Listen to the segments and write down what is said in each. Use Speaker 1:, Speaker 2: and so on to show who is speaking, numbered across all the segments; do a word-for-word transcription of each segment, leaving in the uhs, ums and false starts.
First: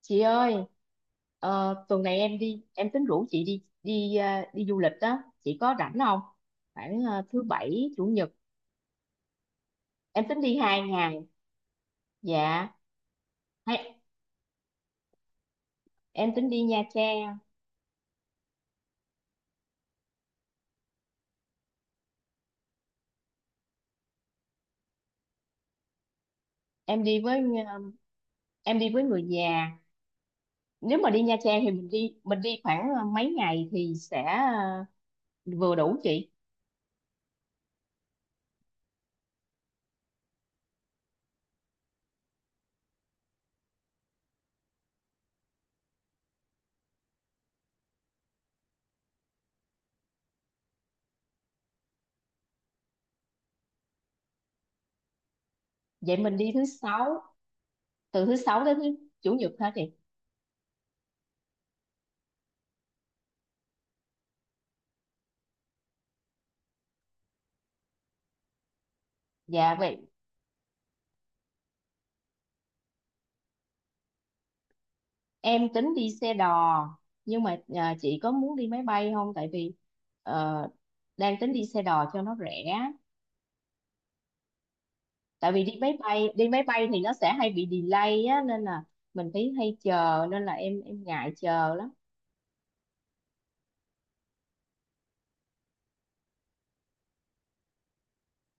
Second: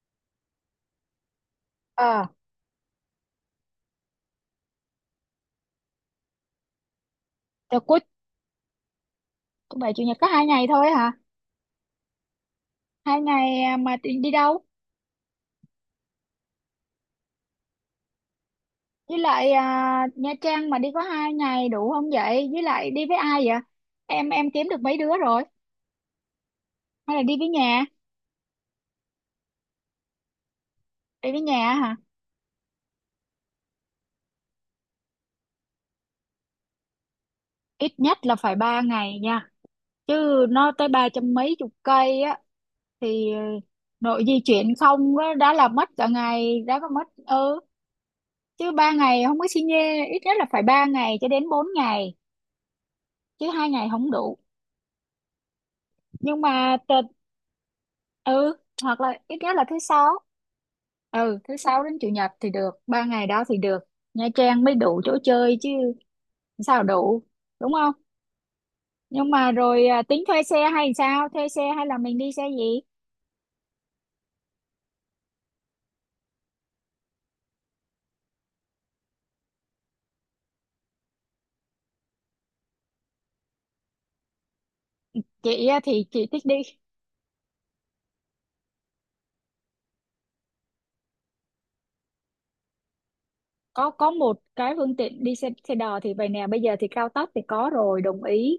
Speaker 1: Chị ơi, ờ, tuần này
Speaker 2: Ờ,
Speaker 1: em đi em tính rủ chị đi đi à, đi du lịch đó. Chị có rảnh không? Khoảng à, thứ
Speaker 2: rồi
Speaker 1: bảy,
Speaker 2: cuối
Speaker 1: chủ nhật.
Speaker 2: thứ bảy chủ nhật
Speaker 1: Em
Speaker 2: có
Speaker 1: tính
Speaker 2: hai
Speaker 1: đi
Speaker 2: ngày
Speaker 1: hai
Speaker 2: thôi hả?
Speaker 1: ngày. Dạ.
Speaker 2: Hai ngày à, mà
Speaker 1: Hay
Speaker 2: đi, đi đâu?
Speaker 1: em tính đi Nha Trang.
Speaker 2: Với lại à, Nha Trang mà đi có hai ngày đủ không vậy, với lại đi với ai vậy? Em em kiếm được mấy đứa rồi.
Speaker 1: em
Speaker 2: Hay
Speaker 1: đi
Speaker 2: là đi
Speaker 1: với
Speaker 2: với
Speaker 1: à,
Speaker 2: nhà?
Speaker 1: em đi với người già. Nếu mà đi
Speaker 2: Đi
Speaker 1: Nha
Speaker 2: với
Speaker 1: Trang thì
Speaker 2: nhà
Speaker 1: mình
Speaker 2: hả?
Speaker 1: đi mình đi khoảng à, mấy ngày thì sẽ à, vừa đủ chị.
Speaker 2: Ít nhất là phải ba ngày nha, chứ nó tới ba trăm mấy chục cây á, thì nội di chuyển không á, đã là mất cả ngày đã, có mất. Ừ, chứ ba ngày không có xi nhê, ít nhất là phải ba ngày cho đến bốn ngày, chứ hai ngày không đủ.
Speaker 1: Vậy mình
Speaker 2: Nhưng
Speaker 1: đi thứ
Speaker 2: mà t-
Speaker 1: sáu, từ thứ
Speaker 2: ừ,
Speaker 1: sáu đến thứ
Speaker 2: hoặc là
Speaker 1: chủ
Speaker 2: ít
Speaker 1: nhật
Speaker 2: nhất là
Speaker 1: hả
Speaker 2: thứ
Speaker 1: chị?
Speaker 2: sáu. Ừ, thứ sáu đến chủ nhật thì được ba ngày đó thì được, Nha Trang mới đủ chỗ chơi chứ, sao đủ, đúng không? Nhưng mà
Speaker 1: Dạ
Speaker 2: rồi
Speaker 1: vậy.
Speaker 2: à, tính thuê xe hay sao, thuê xe hay là mình đi xe gì?
Speaker 1: Em tính đi xe đò, nhưng mà à, chị có muốn đi máy bay không, tại vì ờ, đang tính đi xe đò cho nó rẻ. Tại vì
Speaker 2: Chị
Speaker 1: đi
Speaker 2: á
Speaker 1: máy
Speaker 2: thì chị
Speaker 1: bay
Speaker 2: thích
Speaker 1: đi
Speaker 2: đi,
Speaker 1: máy bay thì nó sẽ hay bị delay á, nên là mình phải hay chờ, nên là em em ngại chờ lắm.
Speaker 2: có có một cái phương tiện đi xe xe đò thì vậy nè, bây giờ thì cao tốc thì có rồi, đồng ý,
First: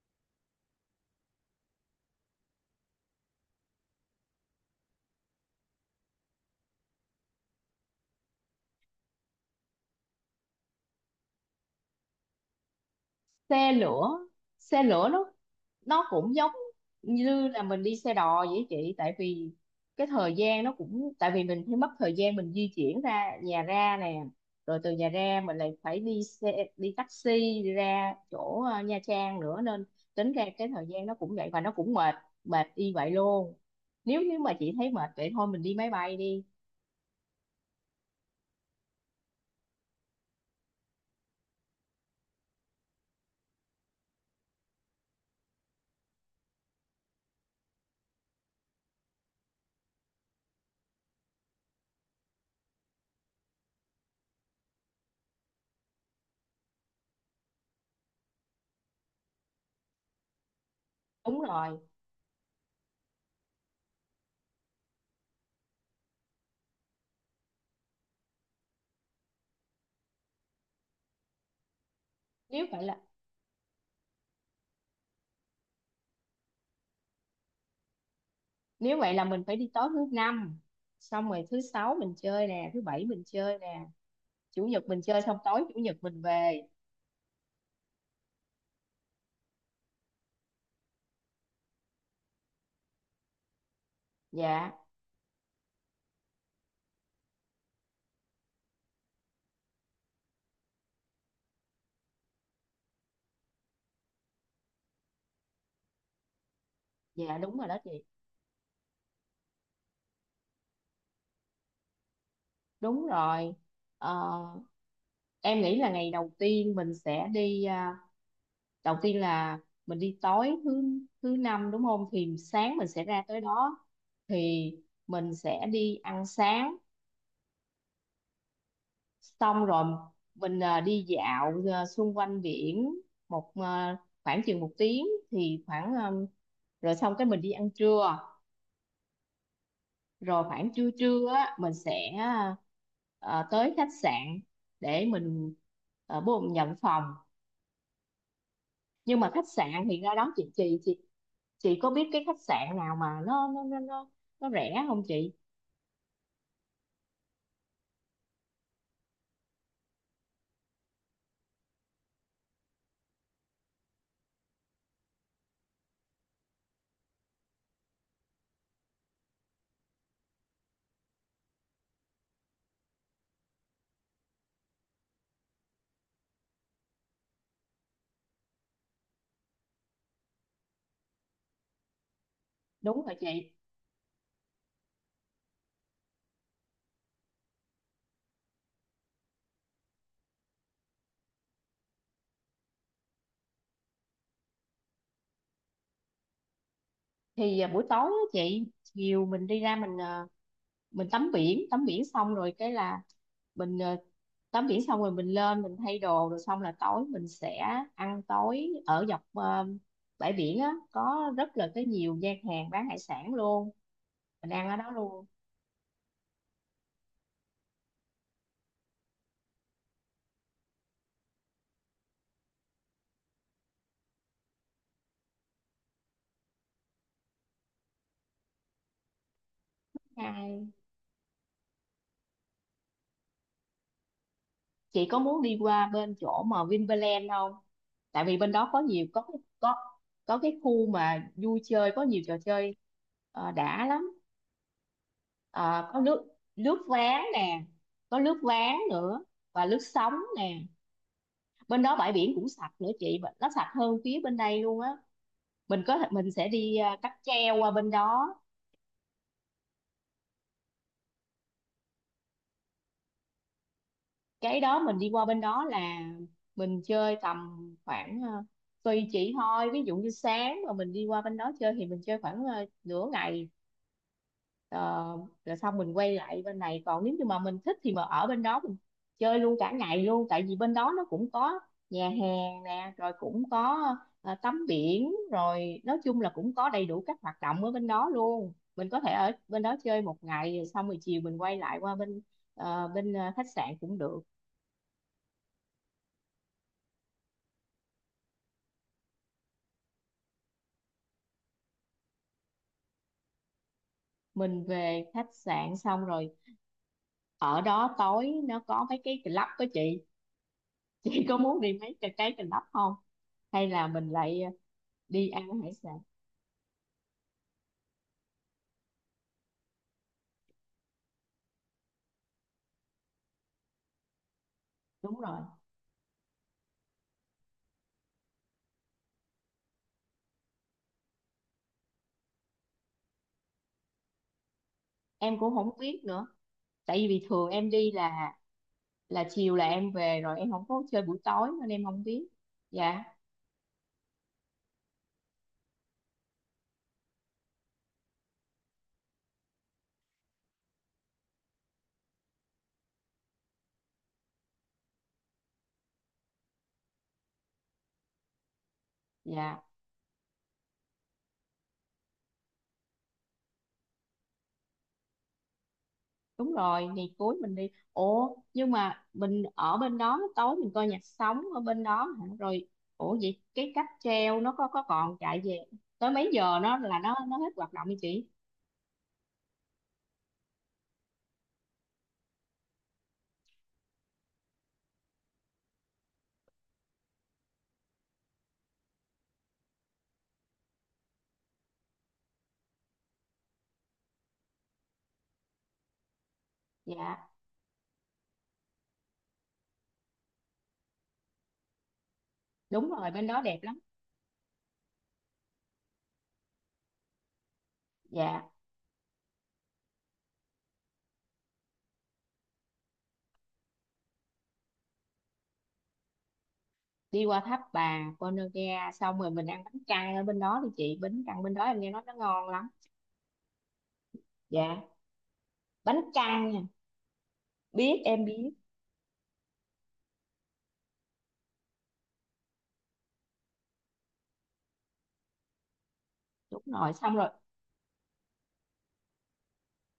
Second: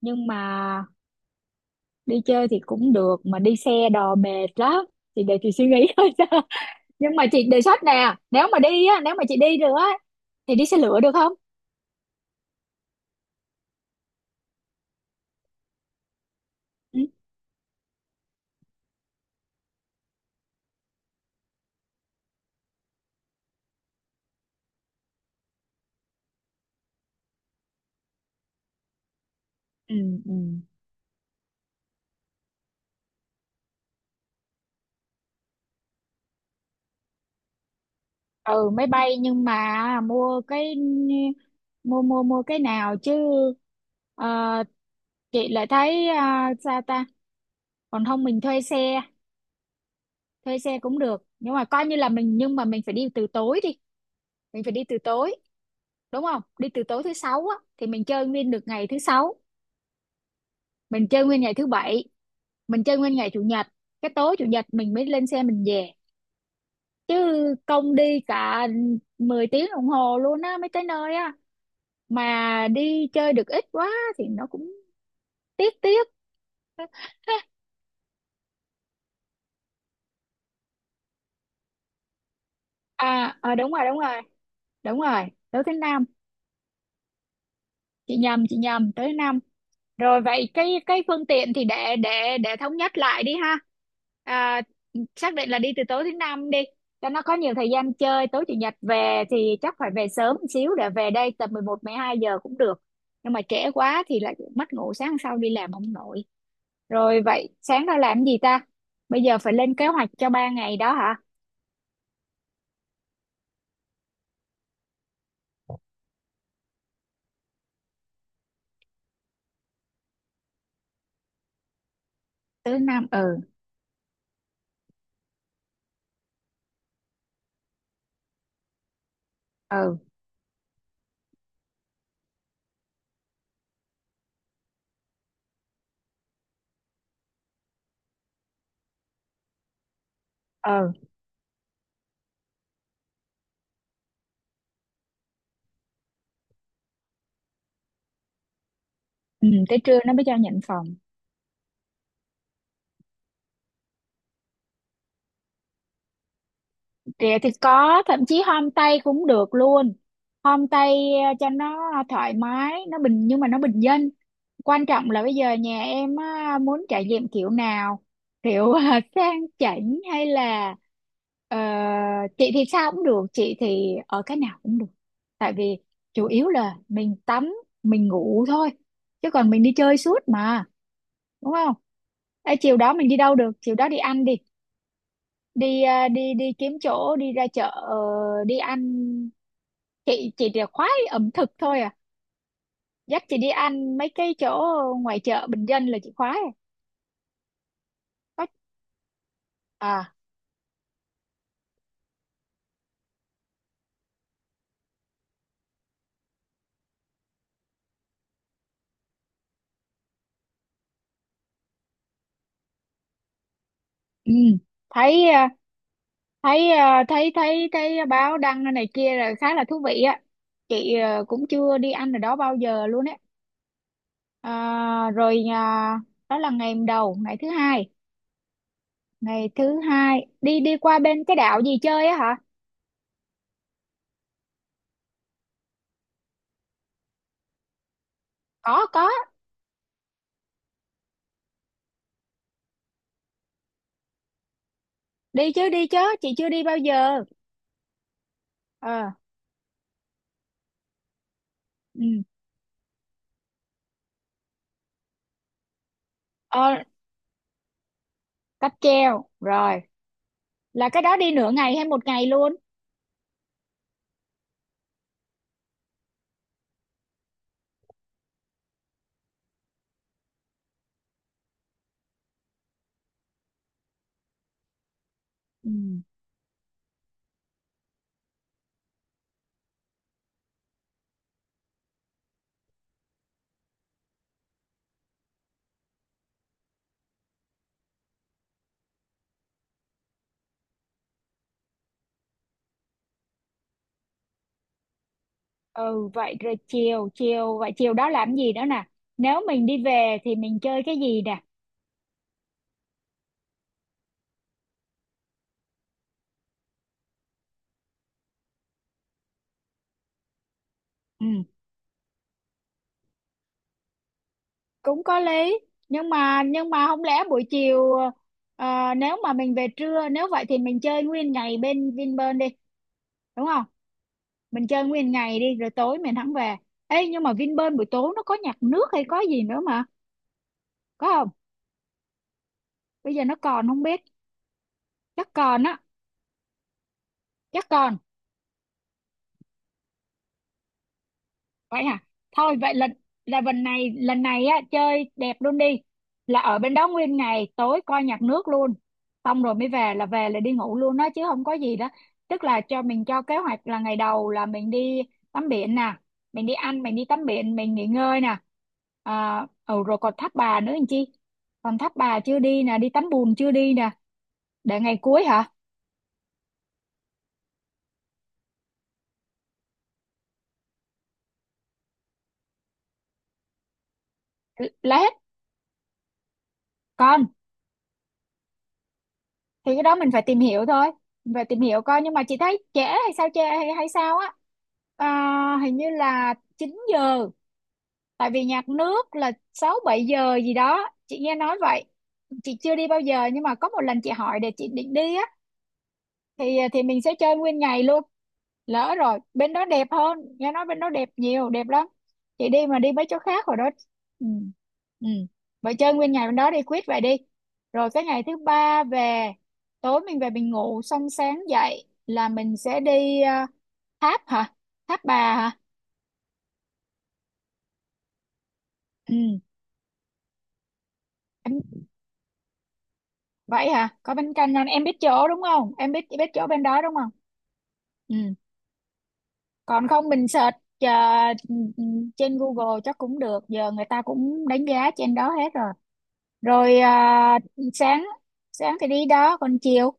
Speaker 2: nhưng mà đi chơi thì cũng được mà đi xe đò mệt lắm, thì để chị suy nghĩ thôi. Nhưng mà chị đề xuất nè, nếu mà đi á, nếu mà chị đi được á thì đi xe lửa được không?
Speaker 1: Xe lửa. Xe lửa nó nó cũng giống
Speaker 2: Ừ.
Speaker 1: như là mình đi xe đò vậy chị, tại vì cái thời gian nó cũng, tại vì mình phải mất thời gian mình di chuyển ra nhà ra nè, rồi từ nhà ra mình lại phải đi xe, đi taxi đi ra chỗ ờ, Nha Trang nữa, nên
Speaker 2: Ừ,
Speaker 1: tính
Speaker 2: ừ,
Speaker 1: ra cái thời gian nó cũng vậy, và nó cũng mệt, mệt y vậy luôn. Nếu như mà chị thấy mệt vậy thôi mình đi máy bay đi.
Speaker 2: ừ máy bay nhưng mà mua cái, mua mua mua cái nào chứ? ờ, chị lại thấy à, sao ta? Còn không mình thuê xe, thuê xe cũng được, nhưng mà coi như là mình, nhưng mà mình phải đi từ tối đi, mình phải đi từ tối, đúng không? Đi từ tối thứ sáu á thì mình chơi nguyên được ngày thứ sáu, mình chơi
Speaker 1: Đúng
Speaker 2: nguyên ngày thứ
Speaker 1: rồi.
Speaker 2: bảy, mình chơi nguyên ngày chủ nhật, cái tối chủ nhật mình mới lên xe mình về. Chứ công đi cả mười tiếng đồng hồ luôn á mấy cái nơi á,
Speaker 1: nếu
Speaker 2: mà
Speaker 1: vậy là
Speaker 2: đi chơi được ít quá, thì nó cũng tiếc, tiếc.
Speaker 1: Nếu vậy là mình phải đi tối thứ năm, xong rồi thứ sáu mình chơi nè, thứ bảy mình
Speaker 2: À, à
Speaker 1: chơi
Speaker 2: đúng
Speaker 1: nè,
Speaker 2: rồi, đúng rồi.
Speaker 1: chủ nhật
Speaker 2: Đúng
Speaker 1: mình chơi
Speaker 2: rồi,
Speaker 1: xong
Speaker 2: tới
Speaker 1: tối
Speaker 2: thứ
Speaker 1: chủ nhật
Speaker 2: năm.
Speaker 1: mình về.
Speaker 2: Chị nhầm chị nhầm, tới thứ năm. Rồi vậy cái cái phương tiện thì để để để thống nhất lại đi ha. à,
Speaker 1: Dạ.
Speaker 2: Xác định là đi từ tối thứ năm đi, cho nó có nhiều thời gian chơi, tối chủ nhật về thì chắc phải về sớm một xíu để về đây tầm mười một hai giờ cũng được, nhưng mà trễ quá thì lại mất ngủ sáng sau đi làm không nổi. Rồi
Speaker 1: Dạ
Speaker 2: vậy
Speaker 1: đúng rồi đó
Speaker 2: sáng ra
Speaker 1: chị.
Speaker 2: làm gì ta? Bây giờ phải lên kế hoạch cho ba ngày đó hả?
Speaker 1: Đúng rồi. Ờ, em nghĩ là ngày đầu tiên mình sẽ đi, à, đầu tiên là mình đi tối thứ thứ năm đúng không, thì sáng
Speaker 2: Thứ
Speaker 1: mình sẽ
Speaker 2: năm,
Speaker 1: ra
Speaker 2: ừ.
Speaker 1: tới đó, thì mình sẽ đi ăn sáng, xong rồi
Speaker 2: Ừ,
Speaker 1: mình à, đi dạo à, xung quanh biển một à, khoảng chừng một tiếng, thì khoảng à, rồi xong cái mình đi ăn trưa, rồi khoảng trưa
Speaker 2: ừ,
Speaker 1: trưa á mình sẽ ờ, tới khách sạn để mình uh, bố nhận phòng. Nhưng mà khách
Speaker 2: ừ tới
Speaker 1: sạn
Speaker 2: trưa
Speaker 1: thì ra
Speaker 2: nó mới
Speaker 1: đó
Speaker 2: cho
Speaker 1: chị
Speaker 2: nhận
Speaker 1: chị
Speaker 2: phòng.
Speaker 1: chị chị có biết cái khách sạn nào mà nó nó nó nó, nó rẻ không chị?
Speaker 2: Rẻ thì có, thậm chí homestay cũng được luôn, homestay ờ, cho nó thoải mái, nó bình, nhưng mà nó bình dân. Quan trọng là bây giờ nhà em á, muốn trải nghiệm kiểu nào, kiểu ờ, sang chảnh hay là ờ, chị thì sao cũng được, chị thì ở cái nào cũng được, tại vì chủ yếu là mình tắm, mình ngủ thôi, chứ còn mình đi chơi suốt mà, đúng không? Ê, chiều đó
Speaker 1: Đúng
Speaker 2: mình
Speaker 1: rồi
Speaker 2: đi đâu
Speaker 1: chị.
Speaker 2: được, chiều đó đi ăn đi, đi à, đi đi kiếm chỗ, đi ra chợ, ờ, đi ăn. Chị chị chỉ khoái ẩm thực thôi à, dắt chị đi ăn mấy cái chỗ ngoài chợ bình dân là chị khoái à.
Speaker 1: Thì ờ, buổi tối á
Speaker 2: Có-
Speaker 1: chị, chiều mình đi ra mình,
Speaker 2: à,
Speaker 1: ờ, mình tắm biển tắm biển xong rồi cái là mình, ờ, tắm biển xong rồi mình lên mình thay đồ, rồi xong là tối mình sẽ ăn tối ở dọc ờ, bãi biển á, có rất là cái nhiều gian hàng bán hải sản luôn.
Speaker 2: ừ.
Speaker 1: Mình ăn ở đó
Speaker 2: Thấy
Speaker 1: luôn.
Speaker 2: à, thấy à, thấy thấy thấy báo đăng này kia là khá là thú vị á, chị à, cũng chưa đi ăn ở đó bao giờ luôn á. À, rồi à, đó là ngày đầu. Ngày thứ hai, ngày thứ hai đi
Speaker 1: Hay
Speaker 2: đi qua bên cái đảo gì chơi á hả?
Speaker 1: chị có muốn đi qua bên chỗ mà Vinpearl không? Tại vì bên đó có
Speaker 2: có
Speaker 1: nhiều,
Speaker 2: có
Speaker 1: có cái- có có cái khu mà vui chơi có nhiều trò chơi, ờ, đã lắm.
Speaker 2: đi chứ, đi
Speaker 1: Ờ, có
Speaker 2: chứ,
Speaker 1: nước
Speaker 2: chị chưa đi bao
Speaker 1: nước ván
Speaker 2: giờ.
Speaker 1: nè, có nước ván
Speaker 2: Ờ,
Speaker 1: nữa, và nước sóng nè. Bên đó
Speaker 2: ừ.
Speaker 1: bãi biển cũng sạch nữa chị, nó sạch hơn phía bên đây luôn á. Mình có thể mình sẽ
Speaker 2: Ờ,
Speaker 1: đi à, cáp treo qua bên đó.
Speaker 2: cáp treo rồi, là cái đó đi nửa ngày hay một ngày luôn?
Speaker 1: Cái đó mình đi qua bên đó là mình chơi tầm khoảng, à, tùy chị thôi, ví dụ như sáng mà mình đi qua bên đó chơi thì mình chơi khoảng à, nửa ngày. Ờ, Rồi
Speaker 2: Ừ.
Speaker 1: xong mình quay lại bên này, còn nếu như mà mình thích thì mà ở bên đó mình chơi luôn cả ngày luôn, tại vì bên đó nó cũng có nhà hàng nè, rồi cũng có ờ, tắm biển, rồi nói chung là cũng có đầy đủ các hoạt động ở bên đó luôn. Mình có thể ở bên đó chơi một ngày rồi xong rồi chiều mình quay lại qua bên ờ, bên ờ, khách sạn cũng được.
Speaker 2: Ừ, vậy rồi chiều, chiều vậy chiều đó làm gì nữa nè? Nếu mình đi về thì mình chơi cái gì nè?
Speaker 1: Mình về khách sạn xong rồi ở đó tối nó có mấy cái club đó chị. Chị có
Speaker 2: Ừ,
Speaker 1: muốn đi mấy cái cái club không, hay là mình lại
Speaker 2: cũng có
Speaker 1: đi ăn
Speaker 2: lý.
Speaker 1: hải sản?
Speaker 2: Nhưng mà, nhưng mà không lẽ buổi chiều, ờ, nếu mà mình về trưa, nếu vậy thì mình chơi nguyên ngày bên Vinpearl đi, đúng không? Mình chơi nguyên
Speaker 1: Đúng
Speaker 2: ngày
Speaker 1: rồi.
Speaker 2: đi, rồi tối mình hẳn về. Ê nhưng mà Vinpearl buổi tối nó có nhạc nước hay có gì nữa mà, có không? Bây giờ nó còn không biết, chắc
Speaker 1: Em cũng
Speaker 2: còn
Speaker 1: không
Speaker 2: á,
Speaker 1: biết nữa, tại vì bình thường em
Speaker 2: chắc
Speaker 1: đi
Speaker 2: còn.
Speaker 1: là, là chiều là em về rồi, em không có chơi buổi tối nên
Speaker 2: Vậy
Speaker 1: em
Speaker 2: hả?
Speaker 1: không biết.
Speaker 2: Thôi vậy lần,
Speaker 1: Dạ.
Speaker 2: là lần này, lần này á chơi đẹp luôn đi, là ở bên đó nguyên ngày, tối coi nhạc nước luôn, xong rồi mới về, là về là đi ngủ luôn đó, chứ không có gì đó. Tức là cho mình, cho kế hoạch là ngày đầu là mình đi tắm biển nè, mình đi ăn, mình đi tắm biển, mình nghỉ ngơi nè. À,
Speaker 1: Dạ
Speaker 2: ừ, rồi còn Tháp Bà nữa anh chi, còn Tháp Bà chưa đi nè, đi tắm bùn chưa đi nè, để ngày cuối hả?
Speaker 1: đúng rồi. Ngày cuối mình đi, ủa nhưng mà mình ở bên đó tối mình coi nhạc sống ở bên đó hả? Rồi ủa vậy cái cáp treo nó có
Speaker 2: L-
Speaker 1: có
Speaker 2: là hết.
Speaker 1: còn chạy về tới mấy giờ, nó là nó
Speaker 2: Còn
Speaker 1: nó hết hoạt động đi chị?
Speaker 2: thì cái đó mình phải tìm hiểu thôi, mình phải tìm hiểu coi, nhưng mà chị thấy trễ hay sao, trễ hay, hay sao á? À, hình như là chín giờ, tại vì nhạc nước là sáu bảy giờ gì đó chị nghe nói vậy, chị chưa đi bao giờ nhưng mà có một lần chị hỏi để chị định đi á, thì à, thì mình sẽ
Speaker 1: Dạ
Speaker 2: chơi nguyên ngày luôn. Lỡ rồi bên đó đẹp hơn, nghe nói bên đó đẹp nhiều, đẹp lắm, chị đi mà
Speaker 1: đúng
Speaker 2: đi mấy
Speaker 1: rồi,
Speaker 2: chỗ
Speaker 1: bên đó
Speaker 2: khác rồi
Speaker 1: đẹp
Speaker 2: đó.
Speaker 1: lắm.
Speaker 2: Ừ. Ừ, vậy chơi nguyên ngày bên đó đi, quyết vậy đi. Rồi cái ngày thứ
Speaker 1: Dạ,
Speaker 2: ba về, tối mình về mình ngủ xong, sáng dậy là mình sẽ đi, ờ, tháp hả, tháp bà hả?
Speaker 1: đi qua tháp bà Ponagar xong rồi
Speaker 2: Ừ,
Speaker 1: mình ăn bánh căn ở bên đó đi chị, bánh căn bên đó
Speaker 2: em,
Speaker 1: em nghe nói nó ngon lắm.
Speaker 2: vậy hả? Có bánh canh ngon em
Speaker 1: Dạ,
Speaker 2: biết chỗ đúng không, em
Speaker 1: bánh
Speaker 2: biết biết chỗ bên
Speaker 1: căn,
Speaker 2: đó đúng không?
Speaker 1: biết,
Speaker 2: Ừ,
Speaker 1: em biết.
Speaker 2: còn không mình search ờ, trên Google chắc cũng được, giờ người ta cũng đánh giá trên đó hết rồi.
Speaker 1: Đúng
Speaker 2: Rồi ờ,
Speaker 1: rồi, xong rồi
Speaker 2: sáng, sáng thì đi đó, còn chiều.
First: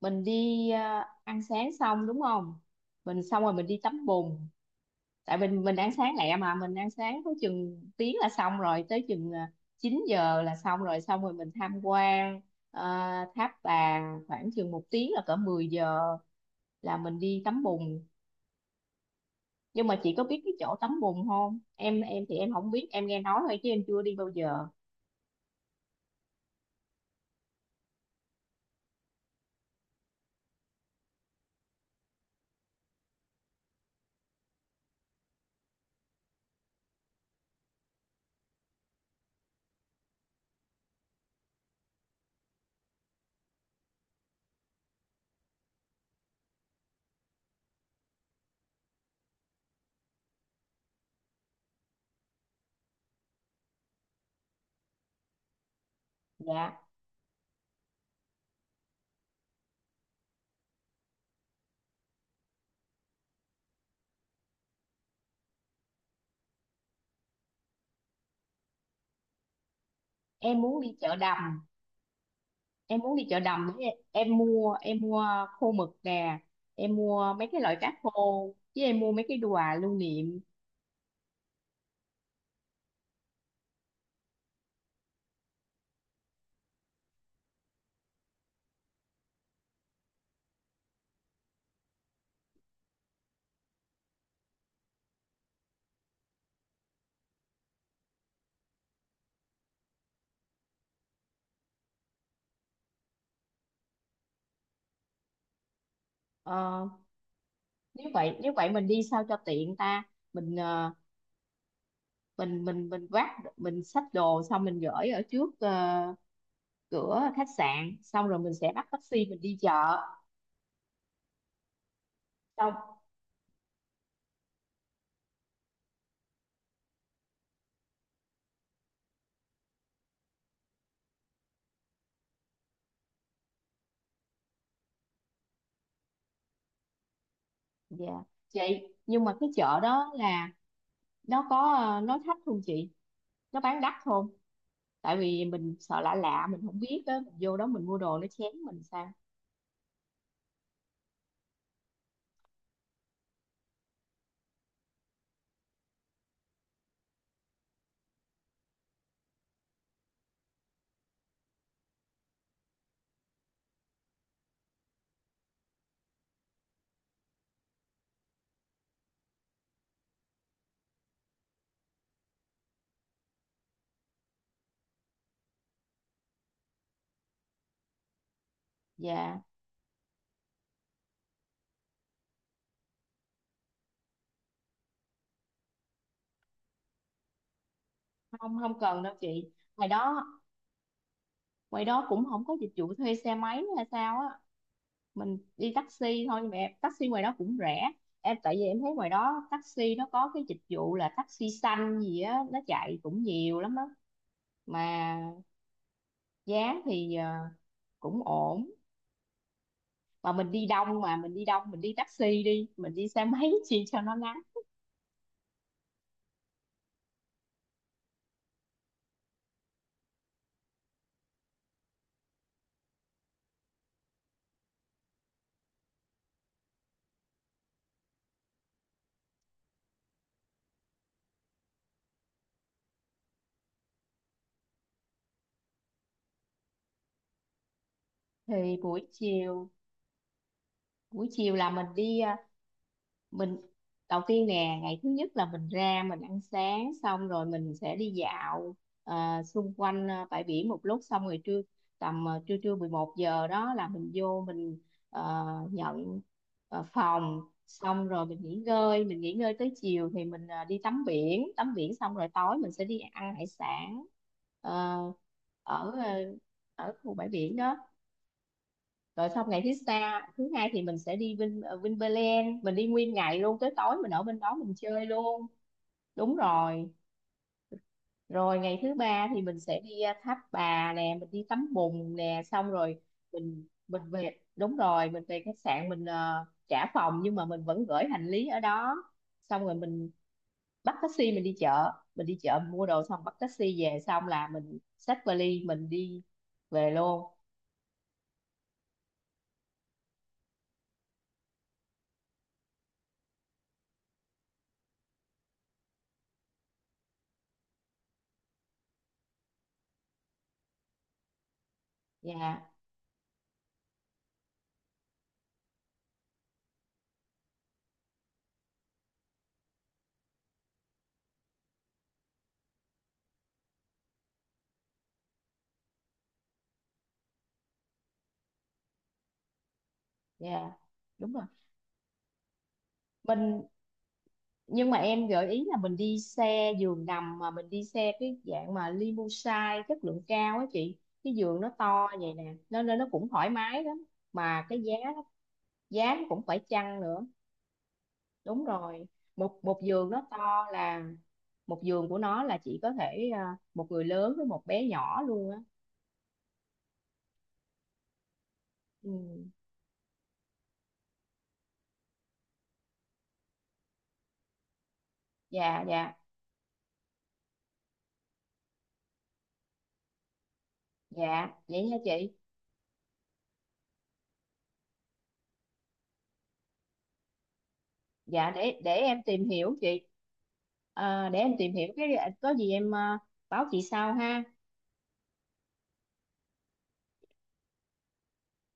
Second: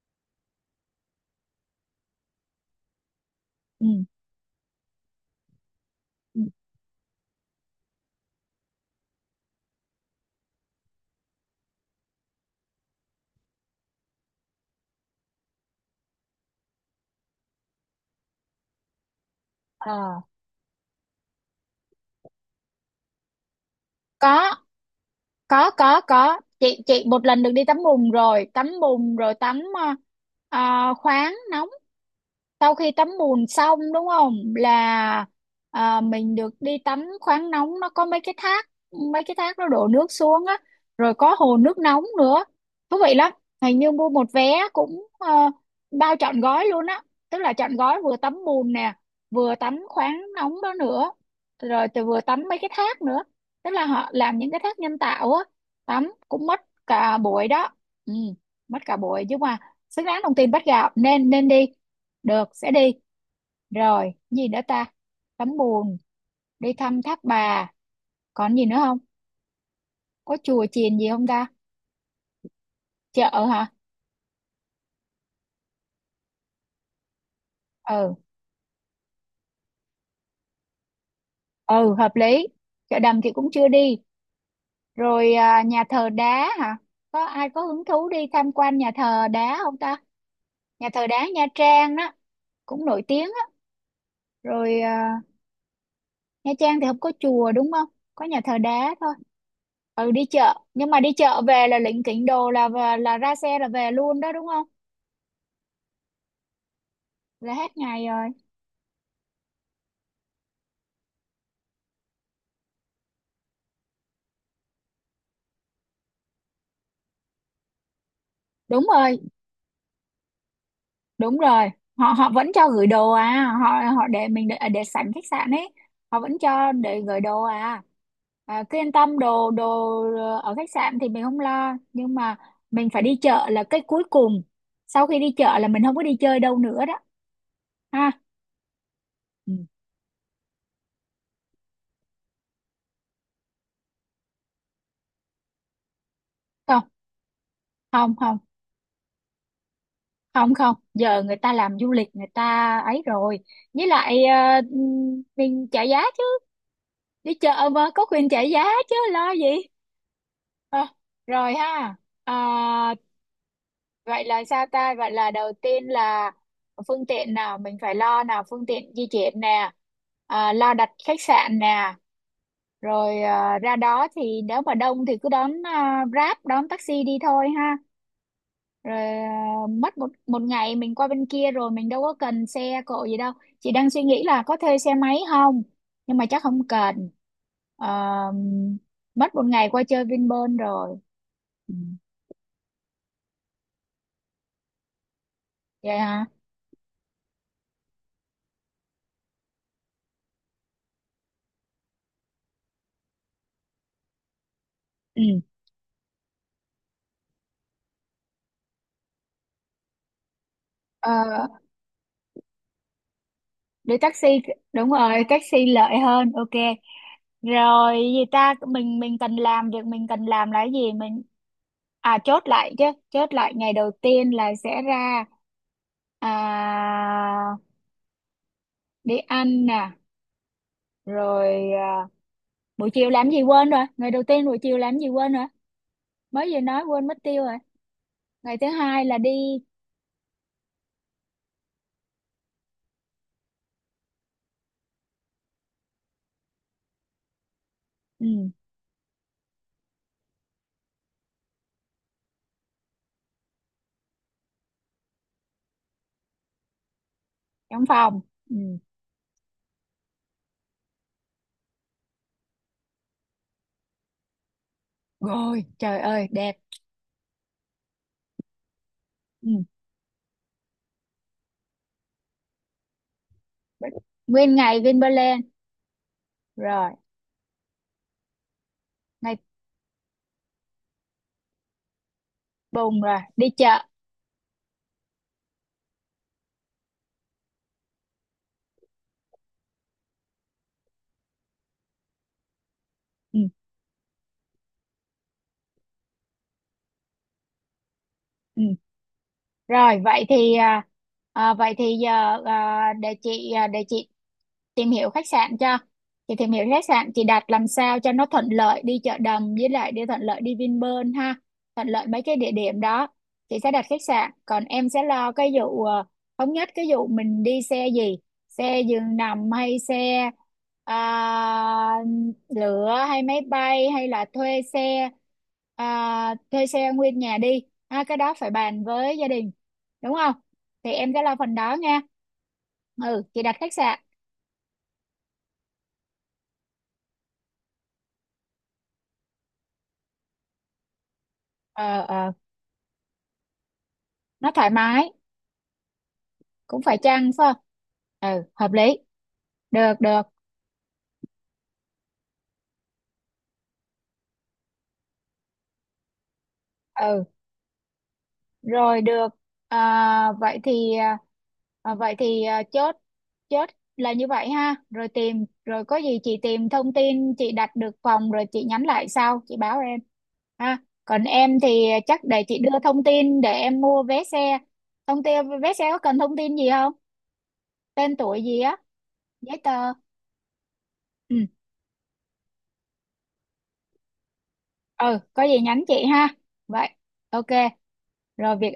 Speaker 1: mình đi à, ăn sáng xong đúng không, mình xong rồi mình đi
Speaker 2: Ừ.
Speaker 1: tắm bùn, tại mình mình ăn sáng lẹ,
Speaker 2: Ừ.
Speaker 1: mà mình ăn sáng có chừng tiếng là xong rồi, tới chừng à, chín giờ là xong rồi, xong rồi mình tham quan à, tháp bà khoảng chừng một tiếng là cỡ mười giờ, là mình đi tắm bùn. Nhưng mà chị
Speaker 2: Ờ,
Speaker 1: có biết cái chỗ tắm bùn không? Em em thì em không biết, em nghe nói thôi chứ em chưa đi bao
Speaker 2: có
Speaker 1: giờ.
Speaker 2: có có có chị chị một lần được đi tắm bùn rồi, tắm bùn rồi tắm ờ, ờ, khoáng nóng. Sau khi tắm bùn xong đúng không, là à, mình được đi tắm khoáng nóng, nó có mấy cái thác, mấy cái thác nó đổ nước xuống á, rồi có hồ nước nóng nữa, thú vị lắm. Hình như mua một vé cũng ờ, bao trọn gói luôn á, tức là trọn gói vừa tắm bùn nè, vừa tắm khoáng nóng đó nữa, rồi từ vừa tắm mấy cái thác nữa, tức là họ làm những cái thác nhân tạo á, tắm cũng mất
Speaker 1: Dạ.
Speaker 2: cả buổi đó. Ừ, mất cả buổi nhưng mà xứng đáng đồng tiền bắt gạo, nên nên đi được, sẽ đi. Rồi, gì nữa ta? Tắm bùn, đi thăm thác bà. Còn gì nữa không? Có
Speaker 1: Em
Speaker 2: chùa
Speaker 1: muốn đi
Speaker 2: chiền gì
Speaker 1: chợ
Speaker 2: không ta?
Speaker 1: đầm, em muốn đi chợ
Speaker 2: Chợ hả?
Speaker 1: đầm để em, em mua em mua khô mực nè, em mua mấy cái loại cá
Speaker 2: Ừ,
Speaker 1: khô, chứ em mua mấy cái quà lưu niệm.
Speaker 2: ừ, hợp lý. Chợ đầm thì cũng chưa đi. Rồi à, nhà thờ đá hả? Có ai có hứng thú đi tham quan nhà thờ đá không ta? Nhà thờ đá Nha Trang đó, cũng nổi tiếng á. Rồi à, Nha Trang thì không có chùa đúng không? Có nhà thờ đá thôi. Ừ, đi chợ. Nhưng mà đi chợ về là lỉnh kỉnh đồ, là là ra xe là về luôn đó đúng không?
Speaker 1: Ờ,
Speaker 2: Là hết
Speaker 1: nếu
Speaker 2: ngày rồi.
Speaker 1: vậy nếu vậy mình đi sao cho tiện ta. mình ờ, mình mình mình vác, mình xách đồ xong mình gửi ở trước ờ, cửa khách sạn, xong rồi mình sẽ
Speaker 2: Đúng
Speaker 1: bắt
Speaker 2: rồi,
Speaker 1: taxi mình đi chợ.
Speaker 2: đúng rồi, họ họ vẫn cho gửi
Speaker 1: Xong.
Speaker 2: đồ à, họ, họ để mình để, để sẵn khách sạn ấy, họ vẫn cho để gửi đồ, à, à cứ yên tâm đồ, đồ ở khách sạn thì mình không lo, nhưng mà mình phải đi chợ là cái cuối cùng, sau khi đi chợ là mình không có đi chơi đâu nữa đó
Speaker 1: Dạ
Speaker 2: ha.
Speaker 1: chị. Nhưng mà cái
Speaker 2: Ừ.
Speaker 1: chợ đó là nó có ờ, nó thấp không chị, nó bán đắt không? Tại vì mình sợ lạ, lạ mình không
Speaker 2: Không,
Speaker 1: biết á, mình vô đó mình mua
Speaker 2: không,
Speaker 1: đồ nó
Speaker 2: không,
Speaker 1: chém mình sao.
Speaker 2: không, không giờ người ta làm du lịch, người ta ấy rồi, với lại ờ, mình trả giá chứ, đi chợ mà có quyền trả giá chứ lo gì. Ờ, rồi ha. à, Vậy là sao ta, vậy là đầu tiên là phương tiện nào mình phải lo nào, phương tiện di chuyển nè, à, lo đặt khách sạn nè, rồi à, ra đó thì nếu mà đông thì cứ đón à, Grab, đón taxi đi thôi ha. Rồi
Speaker 1: Dạ
Speaker 2: à, mất một một ngày mình qua bên kia rồi mình đâu có cần xe cộ gì đâu, chị đang suy nghĩ là có thuê xe máy không, nhưng mà chắc không cần. Ờ,
Speaker 1: không, không cần đâu
Speaker 2: mất một
Speaker 1: chị,
Speaker 2: ngày qua
Speaker 1: ngoài
Speaker 2: chơi
Speaker 1: đó,
Speaker 2: Vinpearl rồi. Ừ.
Speaker 1: ngoài đó cũng không có dịch vụ thuê xe máy nữa hay sao á. Mình đi
Speaker 2: Vậy
Speaker 1: taxi
Speaker 2: hả?
Speaker 1: thôi, nhưng mà em, taxi ngoài đó cũng rẻ em, tại vì em thấy ngoài đó taxi nó có cái dịch vụ là taxi xanh gì á, nó chạy cũng nhiều lắm đó. Mà
Speaker 2: Ừ.
Speaker 1: giá thì ờ, cũng ổn. Mà mình đi đông
Speaker 2: Ờ,
Speaker 1: mà mình đi đông, mình đi taxi đi, mình đi xe máy chi
Speaker 2: đi
Speaker 1: cho nó
Speaker 2: taxi,
Speaker 1: ngắn.
Speaker 2: đúng rồi taxi lợi hơn, ok. Rồi gì ta, mình mình cần làm việc mình cần làm là cái gì mình, à chốt lại chứ, chốt lại ngày đầu tiên là sẽ ra, à, đi ăn nè, rồi à, buổi chiều làm gì quên rồi, ngày đầu tiên buổi chiều làm gì quên rồi, mới vừa nói quên mất tiêu rồi, ngày thứ
Speaker 1: Thì
Speaker 2: hai
Speaker 1: buổi
Speaker 2: là đi.
Speaker 1: chiều, buổi chiều là mình đi ờ, mình đầu tiên nè, ngày thứ nhất là mình ra mình ăn sáng, xong rồi mình sẽ đi
Speaker 2: Ừ,
Speaker 1: dạo à, xung quanh à, bãi biển một lúc, xong rồi trưa tầm à, trưa trưa mười một giờ đó là mình vô mình ờ, nhận ờ, phòng,
Speaker 2: trong
Speaker 1: xong
Speaker 2: phòng.
Speaker 1: rồi mình nghỉ
Speaker 2: Ừ.
Speaker 1: ngơi, mình nghỉ ngơi tới chiều thì mình à, đi tắm biển, tắm biển xong rồi tối mình sẽ đi ăn hải sản, ờ,
Speaker 2: Rồi
Speaker 1: ở
Speaker 2: trời ơi
Speaker 1: ờ,
Speaker 2: đẹp.
Speaker 1: ở khu bãi biển đó. Rồi xong
Speaker 2: Ừ.
Speaker 1: ngày thứ sa thứ hai thì mình sẽ đi Vin ờ, Vinpearl, mình đi nguyên ngày luôn, tới tối mình ở bên đó
Speaker 2: Nguyên
Speaker 1: mình
Speaker 2: ngày
Speaker 1: chơi
Speaker 2: Vinpearl.
Speaker 1: luôn. Đúng rồi.
Speaker 2: Rồi
Speaker 1: Rồi ngày thứ ba
Speaker 2: ngày
Speaker 1: thì mình sẽ đi ờ, Tháp Bà nè, mình đi tắm bùn nè, xong rồi
Speaker 2: buồn rồi đi
Speaker 1: mình
Speaker 2: chợ.
Speaker 1: mình về. Đúng rồi, mình về khách sạn mình ờ, trả phòng nhưng mà mình vẫn gửi hành lý ở đó, xong rồi mình bắt taxi mình đi chợ, mình đi chợ mua đồ xong bắt
Speaker 2: Ừ,
Speaker 1: taxi về, xong là mình xách vali mình đi về luôn.
Speaker 2: ừ. Rồi vậy thì à, à, vậy thì giờ, à, để chị, à, để chị tìm hiểu khách sạn cho, chị tìm hiểu khách sạn chị đặt làm sao cho nó thuận lợi đi chợ đầm, với lại đi thuận lợi đi Vinpearl ha, thuận lợi mấy cái địa
Speaker 1: Dạ.
Speaker 2: điểm đó. Chị sẽ đặt khách sạn, còn em sẽ lo cái vụ ờ, thống nhất cái vụ mình đi xe gì, xe giường nằm hay xe à, lửa hay máy bay hay là thuê xe. À, thuê xe nguyên nhà đi ha, cái đó phải bàn với gia đình đúng không,
Speaker 1: Dạ
Speaker 2: thì em sẽ
Speaker 1: đúng
Speaker 2: lo
Speaker 1: rồi.
Speaker 2: phần đó nha. Ừ, chị đặt
Speaker 1: Mình,
Speaker 2: khách sạn.
Speaker 1: nhưng mà em gợi ý là mình đi xe giường nằm, mà mình đi xe cái dạng mà limousine chất lượng cao á chị, cái giường nó
Speaker 2: Ờ,
Speaker 1: to
Speaker 2: ờ,
Speaker 1: vậy nè, nó nên nó cũng thoải mái lắm,
Speaker 2: nó
Speaker 1: mà
Speaker 2: thoải
Speaker 1: cái giá
Speaker 2: mái,
Speaker 1: giá nó cũng phải
Speaker 2: cũng phải
Speaker 1: chăng nữa.
Speaker 2: chăng phải không. Ừ,
Speaker 1: Đúng
Speaker 2: hợp lý,
Speaker 1: rồi, một một
Speaker 2: được,
Speaker 1: giường nó
Speaker 2: được.
Speaker 1: to là, một giường của nó là chỉ có thể à, một người lớn với một bé nhỏ luôn á.
Speaker 2: Ừ, rồi được.
Speaker 1: Ừ.
Speaker 2: À, vậy thì à, vậy thì à, chốt, chốt là như vậy ha. Rồi tìm,
Speaker 1: Dạ.
Speaker 2: rồi có
Speaker 1: Dạ.
Speaker 2: gì chị tìm thông tin chị đặt được phòng rồi chị nhắn lại sau chị báo em ha. Còn
Speaker 1: Dạ
Speaker 2: em
Speaker 1: vậy
Speaker 2: thì
Speaker 1: nha
Speaker 2: chắc
Speaker 1: chị.
Speaker 2: để chị đưa thông tin để em mua vé xe, thông tin vé xe có cần thông tin gì không, tên tuổi
Speaker 1: Dạ
Speaker 2: gì á,
Speaker 1: để để em tìm
Speaker 2: giấy
Speaker 1: hiểu
Speaker 2: tờ.
Speaker 1: chị. À,
Speaker 2: Ừ,
Speaker 1: để em tìm hiểu cái, có gì em à, báo chị sau ha.
Speaker 2: ừ, có gì nhắn chị ha. Vậy, ok. Rồi việc